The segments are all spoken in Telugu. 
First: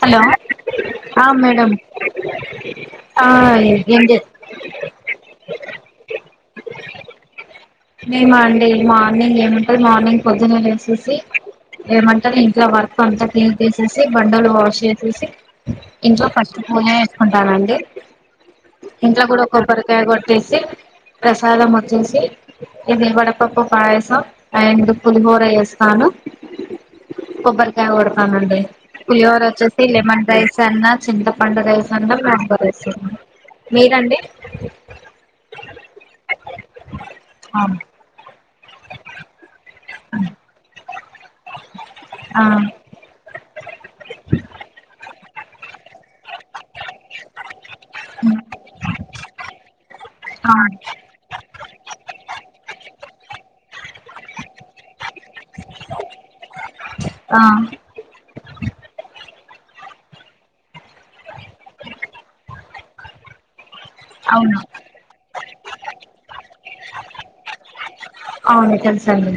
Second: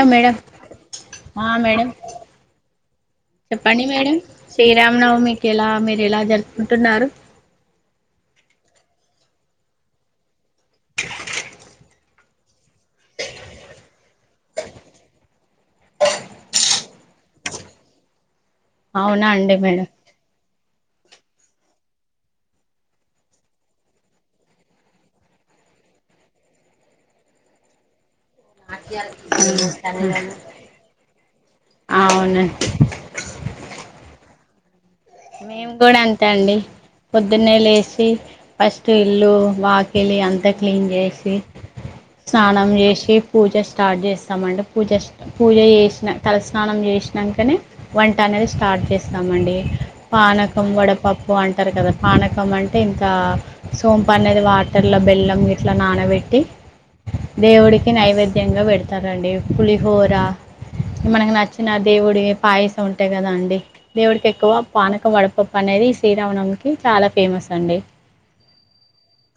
హలో మేడం ఆ చెప్పండి ఏం చే మేడం, శ్రీరామనవమికెలా మీరెలా జరుపుకుంటున్నారు. ఏమ అండి మార్నింగ్ ఏమంటది మార్నింగ్ పొద్దున్న లే వేసేసి ఏమంటనే ఇంట్లో వర్క్ అంతా క్లీన్ చేసేసి బండలు వాష్ చేసేసి ఇంట్లో ఫస్ట్ న వేసుకుంటానండి ఇంట్లో అవునా కూడా అండి మేడం కొబ్బరికాయ కొట్టేసి ప్రసాదం వచ్చేసి ఇది వడపప్పు పాయసం అండ్ పులిహోర వేస్తాను కొబ్బరికాయ ఓడపానడి పులివర వచ్చేసి లెమన్ రైస్ అన్నా చింతపండు రైస్ అన్నా బంబ అవునండి రైస్ అన్నా మీరండి నే అవును లేచి ఫస్ట్ ఇల్లు వాకిలి అంతా క్లీన్ చేసి ఆ స్నానం చేసి పూజ స్టార్ట్ చేస్తామంటే పూజ పూజ చేసిన తలస్నానం చేసినాకనే వంట హ్మ్ అనేది స్టార్ట్ చేస్తామండి ఆ పానకం వడపప్పు అంటారు కదా పానకం అంటే ఇంకా సోంపు అనేది వాటర్ ల బెల్లం గీట్లా నానబెట్టి ఆ దేవుడికి నైవేద్యంగా పెడతారండి పులిహోర మనకి నచ్చిన దేవుడివి పాయసం ఉంటాయి కదా అండి దేవుడుకి ఎక్కువ అవును పానకం వడపప్పు అనేది శ్రీరామనమం కి చాలా ఫేమస్ అండి అవును తెలుసండి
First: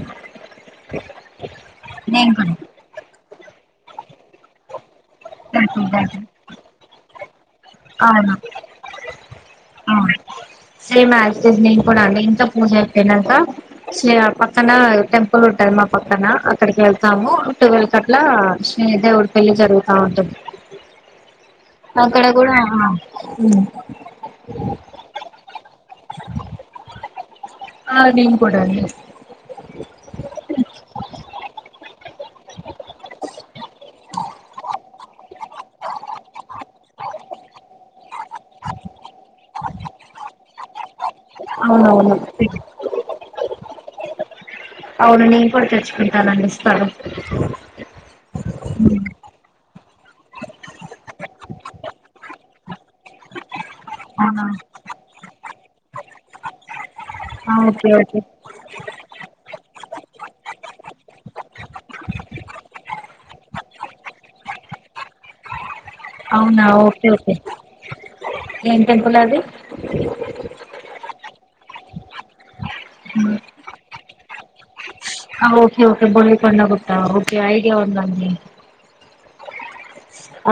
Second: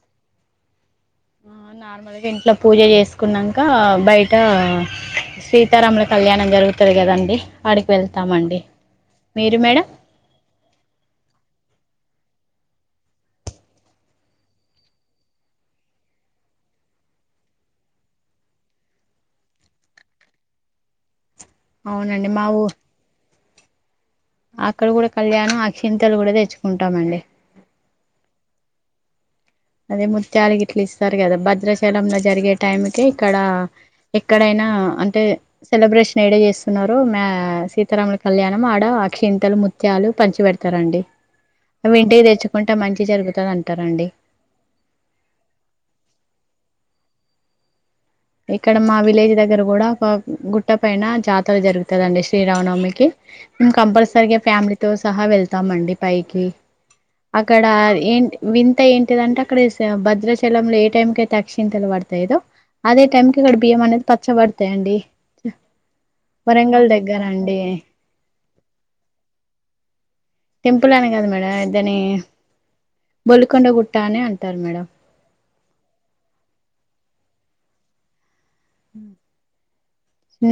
ఆ నార్మల్గా నేను కూడా ఇంట్లో పూజ చేసుకున్నా ఇంకా బయట తెలుసు సీతారాముల తెలుసు కళ్యాణం జరుగుతది కదండీ మీరు madam same as it is నేను కూడా అండి పూజ అయిపోయినాక పక్కన టెంపుల్ ఉంటది మా పక్కన అక్కడికి వెళ్తాము ట్వెల్వ్ అట్లా శ్రీని దేవుడి పెళ్లి జరుగుతా ఉంటది ఆక్కడ అవునండి మా కూడా ఊ ఆ ఉ అక్కడ కూడా కళ్యాణం అక్షింతలు కూడా తెచ్చుకుంటామండి ఆ నేను కూడా అండి అదే ముత్యాల గిట్ల ఇస్తారు కదా భద్రాచలంలో జరిగే టైం కె ఇక్కడ ఎక్కడైనా ఆ అంటే సెలబ్రేషన్ ఏడ చేస్తున్నారు మా సీతారామ కళ్యాణం ఆడ అక్షింతలు ముత్యాలు పంచి పెడతారండి అవి అవునవును ఇంటికి తెచ్చుకుంటే మంచి జరుగుతంది అంటారండి అవును నేను కూడా తెచ్చుకుంటానండి ఇస్తారు ఇక్కడ మా హ్మ్. విలేజ్ దగ్గర గుడా ఒక గుట్ట పైన జాతర జరుగుతదండి శ్రీరామనవమికి మేం కంపల్సరిగా అవునా ఫ్యామిలీతో సహా వెళ్తాం అండి పైకి ఆ! అక్కడ ఓకే ఏ ఓకే వింత ఏంటిదంటే అక్కడ భద్రాచలంలో ఏ టైంకి అయితే తాక్షింతల వాడతాయిో అదే టైంకి ఇక్కడ బియ్యం అనేది పచ్చ పడతాయండి అవునా ఓకే ఓకే ఏం టెంపుల్ అది టెంపుల్ అని కదా మేడ దాని బొలికొండ గుట్ట అనే అంటారు మేడం ఓకే ఓకే బొల్లి కొండ గుట్ట ఓకే ఐడియా ఉందండి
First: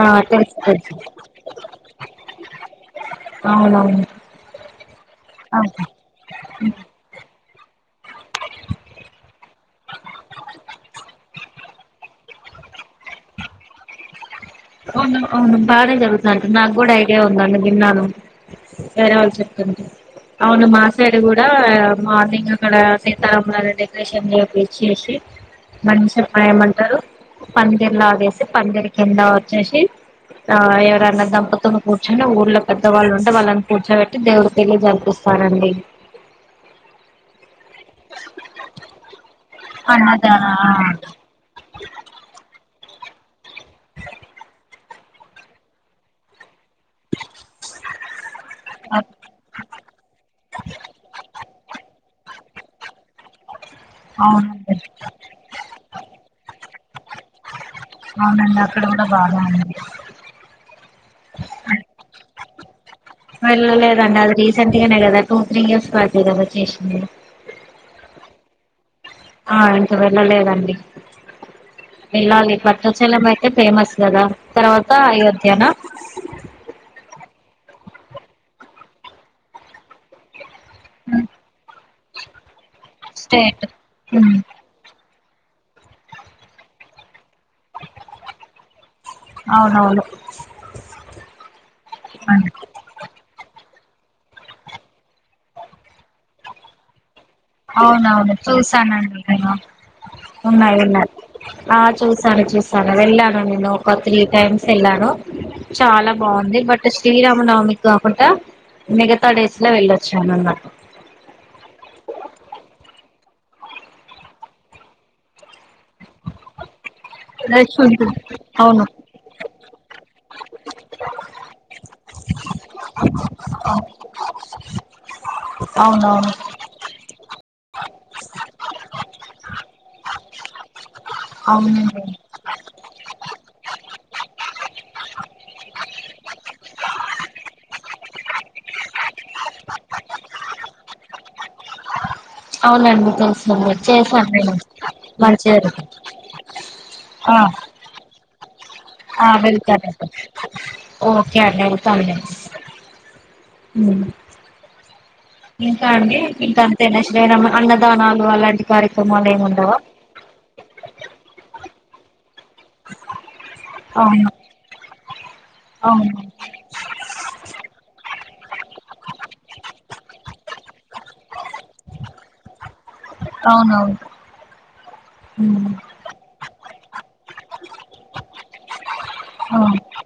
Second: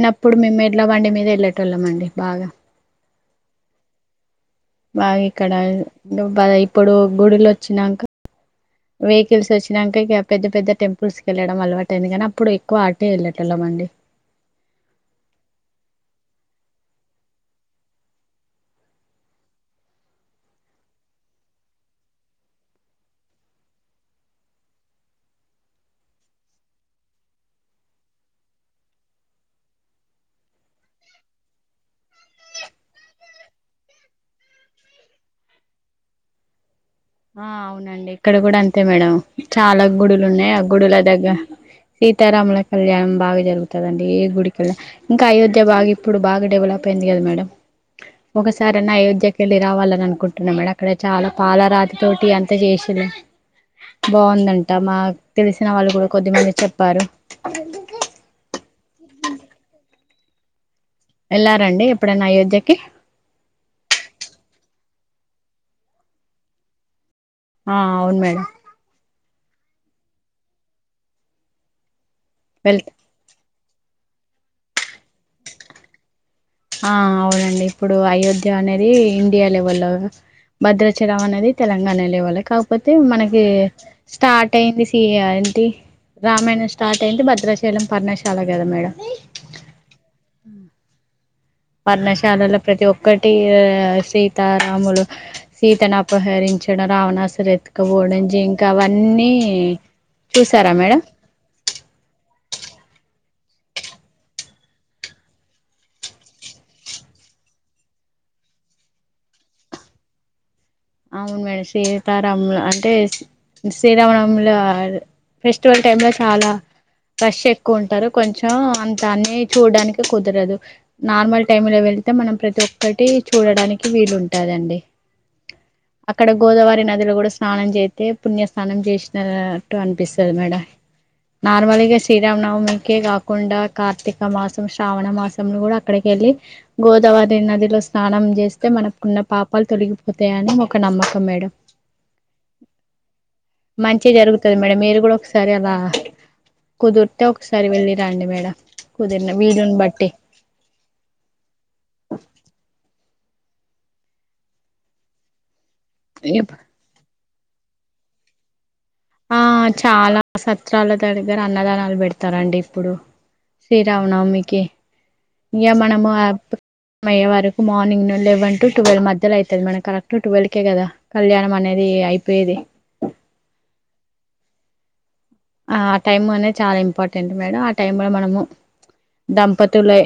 ఆ తెలుసు మేము ఎడ్ల తెలుసు బండి మీద వెళ్లేటోళ్లమండి బాగా అవునవును బాగా ఇక్కడ ఆహా! బ ఇప్పుడు గుడులు వచ్చినాక వే కలిసి వచ్చినాక ఇక పెద్ద పెద్ద టెంపుల్స్ వెళ్ళడం అలవాటయింది కానీ అప్పుడు ఎక్కువ ఆటే వెళ్లేటోళ్ళమండి అవును అవును బాగా జరుగుత అంట నాకు కూడా అయితేే ఉందండి విన్నాను వేరే వాళ్ళు చెప్తుంది అవును మా సైడు కూడా మార్నింగ్ అక్కడ సీతారామల డెకరేషన్ చేపిచ్చేసి మంచం ఆ ఏమంటారు పందిర్లా ఆగేసి పందిరి కింద వచ్చేసి ఆ ఎవరన్నా దంపతుని కూర్చొని ఊర్ళలో పెద్దవాళ్ళు ఉంటే వాళ్ళని కూర్చోెట్టి దేవుడు పెళ్లి జరిపిస్తా పదండి ఆ అవునండి ఇక్కడ కూడా అంతే మేడం చాలా గుడులు అన్నదాన ఉన్నాయి ఆ గుడుల దగ్గ సీతారాముల కళ్యాణం బాగా జరుగుతదండి ఏ గుడికి కెళ్ళా ఇంకా అయోధ్య బాగా ఇప్పుడు బాగా డెవలప్ పోయింది కదా మేడం ఒకసారన్నా ఆ అయోధ్యకి వెళ్ళి రావాలని అనుకుంటున్నా మేడం అక్కడ చాలా పాల రాతి తోటి అంతా చేసిళ్ళు బాగుందంట అవునండి మాకు తెలిసిన వాళ్ళు కూడా కొద్దిమంది చెప్పారు అవునండి అక్కడ కూడా బానే ఉంది వెళ్లారండి ఎప్పుడన్నా అయోధ్యకి సంతగానే కదా టూ త్రీ ఇయర్స్ పడతాది కదా చేసింది ఆ అవును మేడం ఆ ఇంక వెళ్ళలేదండి వెళ్ళాలి వెళ్తా పట్టచల మయ్ టే ఫేమస్ కదా తర్వాత అయోధ్యనా ఆ అవునండి ఇప్పుడు అయోధ్య అనేది ఇండియా లెవెల్ల్లో భద్రాచలం అనేది తెలంగాణ లేవాలి కాకపోతే మనకి స్టేట్ ఉమ్ స్టార్ట్ అయింది ది అంటి రామాయణం స్టార్ట్ అయింది బద్ చిత్రశైలం పర్ణశాల కదా మేడం అవునవును వర్ణశాలలో ప్రతి ఒక్కటీ సీతారాములు సీతను అపహరించిన రావణాసు రెతుకపోవడం అవునవును జింకా చూసానండి అవన్నీ నేను చూసారా ఉన్నాయి మేడం ఉన్నాయి ఆ చూసాను చూస్ తను వెళ్ళాను నేను ఒక త్రీ టైమ్స్ వెళ్ళాను చాలా బాగుంది బట్ శ్రీరామనవమికి కాకుండా మిగతా డేస్ లో వెళ్ళొచ్చా అన్న అవును మేడం సీతారాములు అంటే సీ శ్రీరామనముల ఫెస్ స్ట్ ఉంటేనే చాలా రష్ ఎక్కువ ఉంటారు ఉంటుంది కొంచెం అవును అంత అన్ని చూడడానికి కుదరదు నార్మల్ టైమ్ లో వెళ్తే మనం ప్రతి ఒక్కటి చూడడానికి వీలుంటాదండి అక్కడ అవునవును గోదావరి నదిలో కూడా స్నానం చేత్తే పుణ్యస్నానం చేసినట్టు అనిపిస్తది మేడం నార్మల్గా అవునండి శ్రీరామనవమికే కాకుండా కార్తిక్ ర్తిక మాసం శ్రావణ మాసం కూడా అక్కడికి వెళ్ళి గోదావరి నదిలో స్నానం చేస్తే మనకున్న ఉన్నా పాపాలు తొలగిపోతాయని ఒక నమ్మకం మేడం అవునండి తెలుసండి మంచి చేశాను నేను జరుగుతది మేడం మీరు కూడా ఒకసారి మంచిగా అలా జరిగింది కుదిరితే ఆ ఒకసారి వెళ్ళిరండి మేడం ఆ కుదిరిన వీలుని వెళ్తాం బట్టి ఒకే అండి వెళ్తాంలే మ్మ్ ఇంకా అండి ఇంకా అంతేనా శ్రీరామ అన్నదానాలు అలాంటి కార్యక్రమాలు ఏమి ఉండవా చిత్రాల దగ్గర అన్నదానాలు పెడతారండి ఇప్పుడు అవును శ్రీరామనవమికి ఇగా మనము అవును అబ్ అయ్యే వరకు మార్నింగ్ నుల్ వన్ టు టువల్ మధ్యలో అయితది మనం కరెక్ట్ టువల్కే కదా కళ్యాణం అనేది అయిపోయేది అవునవును ఉమ్ ఆ ఆ టైం అనేది చాలా ఇంపార్టెంట్ మేడం ఆ టైమ్ లో మనము అవును దంపతులే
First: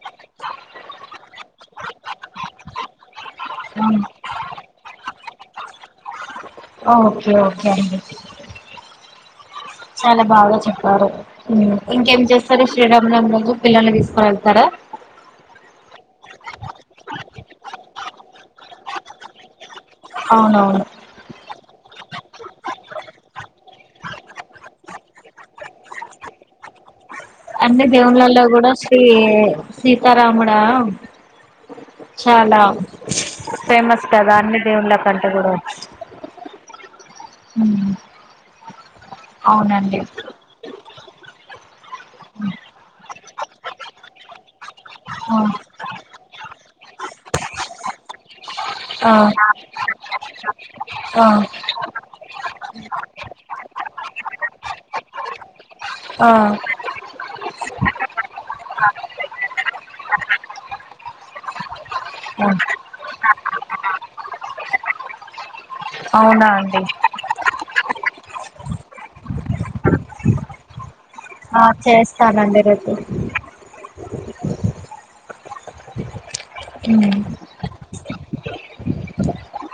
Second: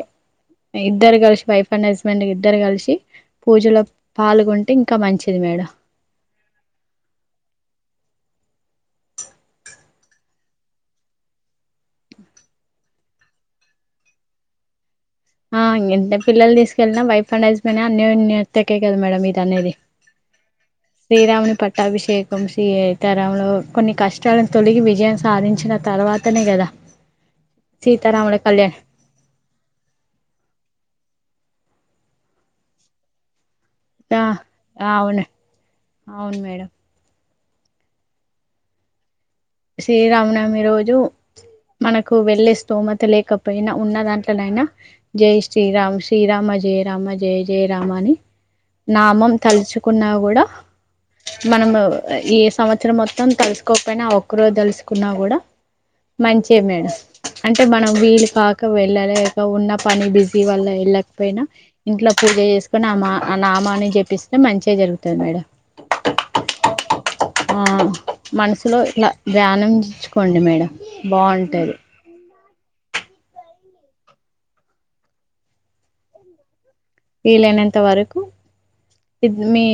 ఇద్దరు కలిసి వైఫ్ అండ్ హస్బెండ్ ఇద్దరు కలిసి పూజలో అవును పాల్గొంటే ఇంకా మంచిది మేడం ఆ ఓకె ఓకె అండి చాలా బాగా చెప్పారు ఇంకేం చేస్తారు శ్రీరామనవమి రోజు పిల్లల్ని తీసుకు వెళ్తారా అ ఆ పిల్లలు తీసుకెళ్ళినా వైఫ్ అండ్ హస్బెండ్ అన్యోన్యతకే కదా మేడం మీరు అనేది అవునవును శ్రీరాముని పట్టాభిషేక్ సి తరంలో కొన్ని కష్టాలను తొలగి విజయం సాధించిన తర్వాతనే కదా అంటే సీతారాముల దేవున్లల్లో కూడా కళ్యాణ్ శ్రీ సీతారామన్ ఆ చాలా ఫేమస్ కదా అన్ని ఆ అవును దేవుళ్ళకంటే కూడా అవును మేడం మ్మ్ సీరామనవమి రోజు మనకు వెళ్ళే స్థోమత లేకపో పెయినా ఉన్న దాంట్లోనైనా జై శ్రీరామ్ శ్రీరామ జయ రామ జయ జయ రామ అని ఆ నామం తలుచుకున్నా కూడా ఆ మనము ఈ సంవత్సరం మొత్తం తలుసుకోకపోయినా, ఆ ఒక్కరోజ్ తలుసుకున్నా కూడ ఆ మంచే ఆ మేడం అంటే, మనం వీలు కాక వెళ్ళలేక ఉన్న పని బిజీ వాళ్ల వెళ్ళకపోయినా, ఇంట్లో పూజ చేసుకొని ఆ మా ఆ నామాన్ని జపిస్తే మంచే జరుగుతది మేడం. అవునా అండి ఆ మనసులో ఇలా ధ్యానంచిచుకోండి మేడం. ఆ బాగుంటది చేస్తానండి రేపు. వీలైనంత వరకు ఇద్ మీ,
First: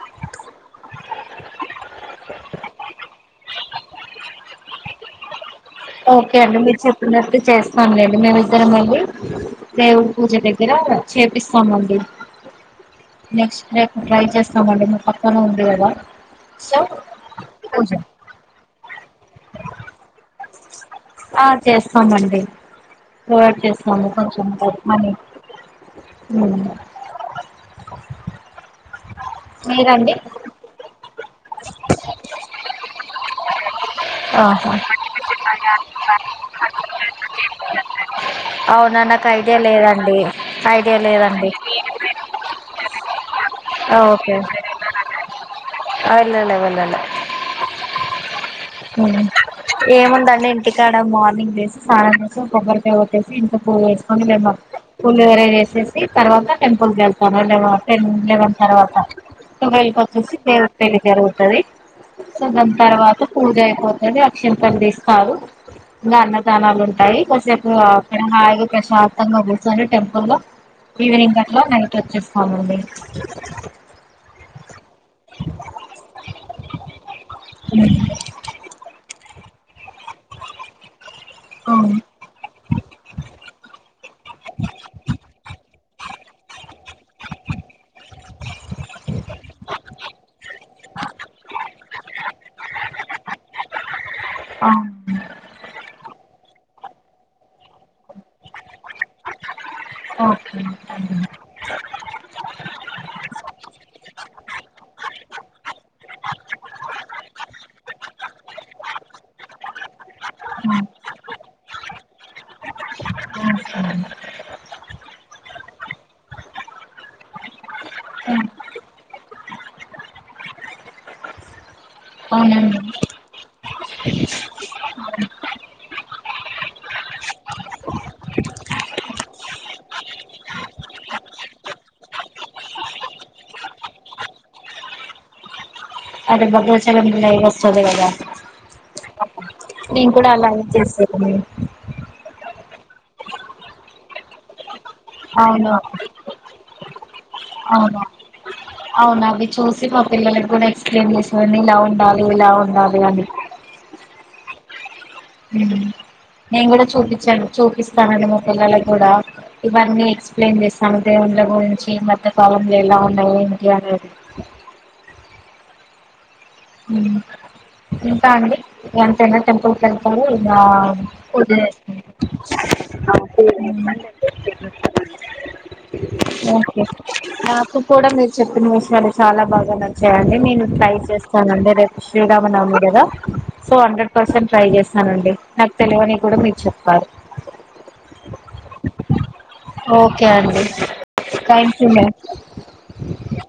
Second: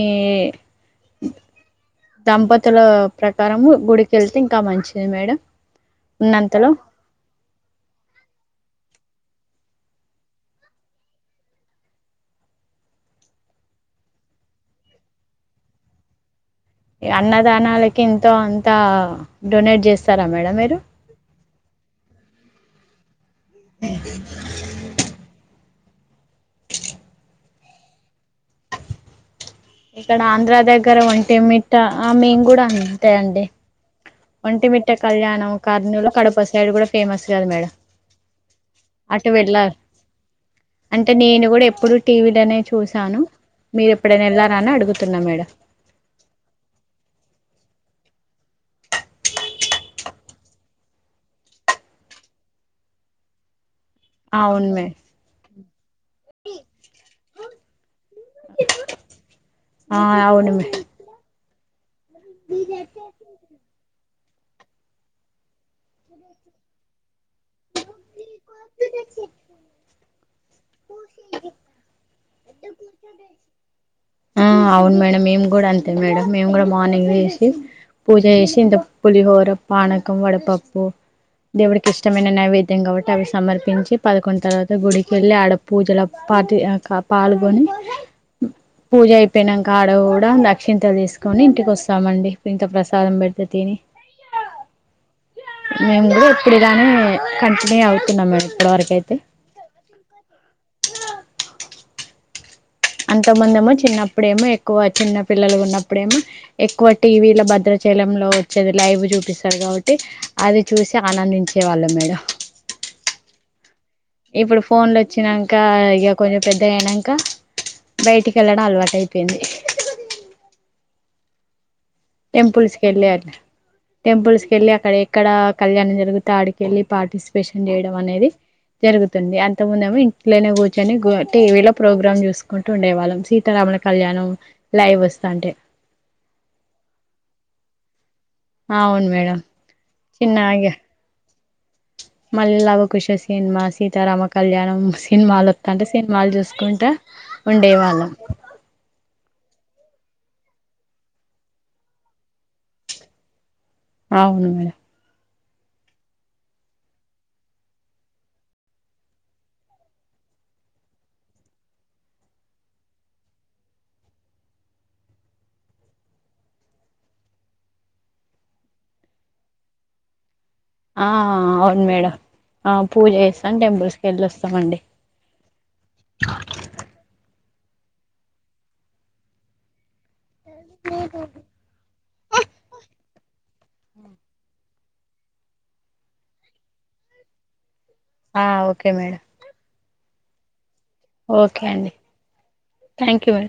దంపతుల ప్రకారము గుడికెళ్తే ఇంకా మంచిది మేడం. ఓకే అండి. ఉన్నంతలో మీరు చెప్పినట్టే చేస్తాం లెండి. మేమిద్దరం వెళ్లి దేవుడి పూజ దగ్గర చేపిస్తామండి. నెక్స్ట్ రేపు ట్రై చేస్తామండి. మీ పక్కన ఉంది కదా! సో పూజ అన్నదానాలకి ఎంతో అంత డొనేట్ చేస్తారా మేడం మీరు? డ్ డొనేట్ చేస్తా మీ కొంచెం పప్మని మ్ మీరండి ఇక్కడ ఆంధ్ర దగ్గర ఒంటి మిట్ట. ఆ మేం కూడా అంతే అండి. ఆహా ఒంటిమిట్ట కళ్యాణం కర్నూల్ కడప సైడ్ కూడ ఫేమస్ కదు మేడం. అవునా నాకు అటు ఐడియా వెళ్ళారు. లేదండి ఐడియా అంటే నేను లేదండి కూడా ఎప్పుడు టీవీలోనే చూశాను. ఆ ఓకె కె. ఆ వెల్లలె. వెల్లలె. మ్ ఏముందండి, ఇంటికాడ మార్నింగ్ లేసి, స్నానం చేసి ఒక కొబ్బరికాయ కొట్టేసి ఇంట్లో పూ వేసుకొని వెళ్ళాం. అవును మేడం పుల్లు వరై వేసేసి తర్వాత టెంపుల్ వెళ్తాను లేవ టెన్, లెవెన్ తర్వాత టూవెల్కి ఆ వచ్చేసి అవును దేవుడ్ మేడం పెళ్లి జరుగుతది. సో దాన్ తర్వాత పూజ అయిపోత్ అది అక్షంతలు తీస్తారు. ఇంకా అన్నదానాలు ఉంటాయి. కాసేపు పైనాగి ప్రశాంతంగా గూసోని టెంపుల్లో. ఈవినింగ్ కి అట్లా, నైట్ వచ్చేస్తామండి. ఆ అవును మేడం. మేము కూడా అంతే మేడం. మేము కూడా మార్నింగ్ పోయేసి తి పూజ చేసి ఇంత పులిహోర, పాణకం, వడపప్పు. దేవుడికి అవును ఇష్టమైన నైవేద్ ద్యం కాబట్టి అవి సమర్పించి, పదకొండు తర్వాత గుడికెళ్ళి, ఆడ పూజల పాతివి పాల్గొని పూజ అయిపోయినంక ఆడ కూడ, దక్షింతలు తీసుకొని ఇంటికి వస్తామండి. ఇంత ప్రసాదం పెడితే తిని. అవును మేము కూడ ఎప్పుడిగానే, కంటిన్యూ అవుతున్నాం. మేము ఇప్పటి వరక అయితే. ఓకె [unintelligible] అంతముందెమో, చిన్నప్పుడేమో, ఎక్కువ చిన్న పిల్లలుగ ఉన్నప్పుడేమో, ఎక్కువ టీవీల భద్ర చలంలో వచ్చేది లైవ్ చూపిస్తారు కాబట్టి, అది చూసి ఆనందించే వాళ్ళం మేడం. ఆ ఇప్పుడు ఫోన్లు వచ్చినంక, ఇగ కొంచెం పెద్దగయినంకా బయటికి వెళ్ళడం అలవాటయిపోయింది. టెంపుల్స్ అవునండి కెళ్ళి అట్లా [unintelligible] టెంపుల్స్ కెళ్ళి అక్కడ ఎక్కడ అ కళ్యాణం జరుగుతే ఆడికెళ్ళి పార్టిసిపేషన్ చేయడం అనేది, జరుగుతుంది. అంత ముందెమో ఇంట్లోనే కూర్చొని గు టీవీలో ప్రోగ్రామ్ చూసుకుంటూ ఉండేవాళ్ళం. సీతారమ్ రమణ కళ్యాణం లైవ్ వస్తంటే. అదే భద్రాచలం లైవ్ వస్తది గదా! అవును మేడం నేను కూడ అలాగే చేసేదాన్ని మళ్ళ లావకుష సినిమా సీతారామ కళ్యాణం సినిమాలు అవును వత్తంటే సినిమాలు చూసుకుంటా అవును ఉండేవాళ్ళం అవును అవి చూస్ సినిమా పిల్లలకి కూడా ఎక్స్ప్లెయిమ్ చేసినా ని ఇలా ఉండాలి ఇలా ఉండాలి అని అవును మేడమ్ మ్మ్ నేను కూడా చూపించను చూపిస్తానండి మా పిల్లల కి కూడా ఇవన్నీ ఎక్సప్లయిన్ చేస్తాను దేవుండ్ల గురించి ఈ మధ్య కాలంలో ఎలా ఉన్నాయి ఏంటి అనేది ఇంకా అండి ఎంతైనా టెంపుల్ కెళ్తారు ఆ [inaudible] అవును మేడం ఆ పూజ చేస్తాం టెంపుల్స్ కి వెళ్ళొస్తామండి ఓకే నాకు కూడా మీరు చెప్పిన విషయాలు చాలా బాగా నచ్చయండి నేను ట్రై చేస్తానండి రేపు శ్రీరామ నవమి గదా సో హండ్రెడ్ పర్సెంట్ ట్రై చేస్త స్తను అండి నాకు తెలవనివి కూడా మీరు చెప్పారు ఆ ఓకే మేడమ్ ఓకే అండి థ్యాంక్ యు మ్యామ్ కు వరే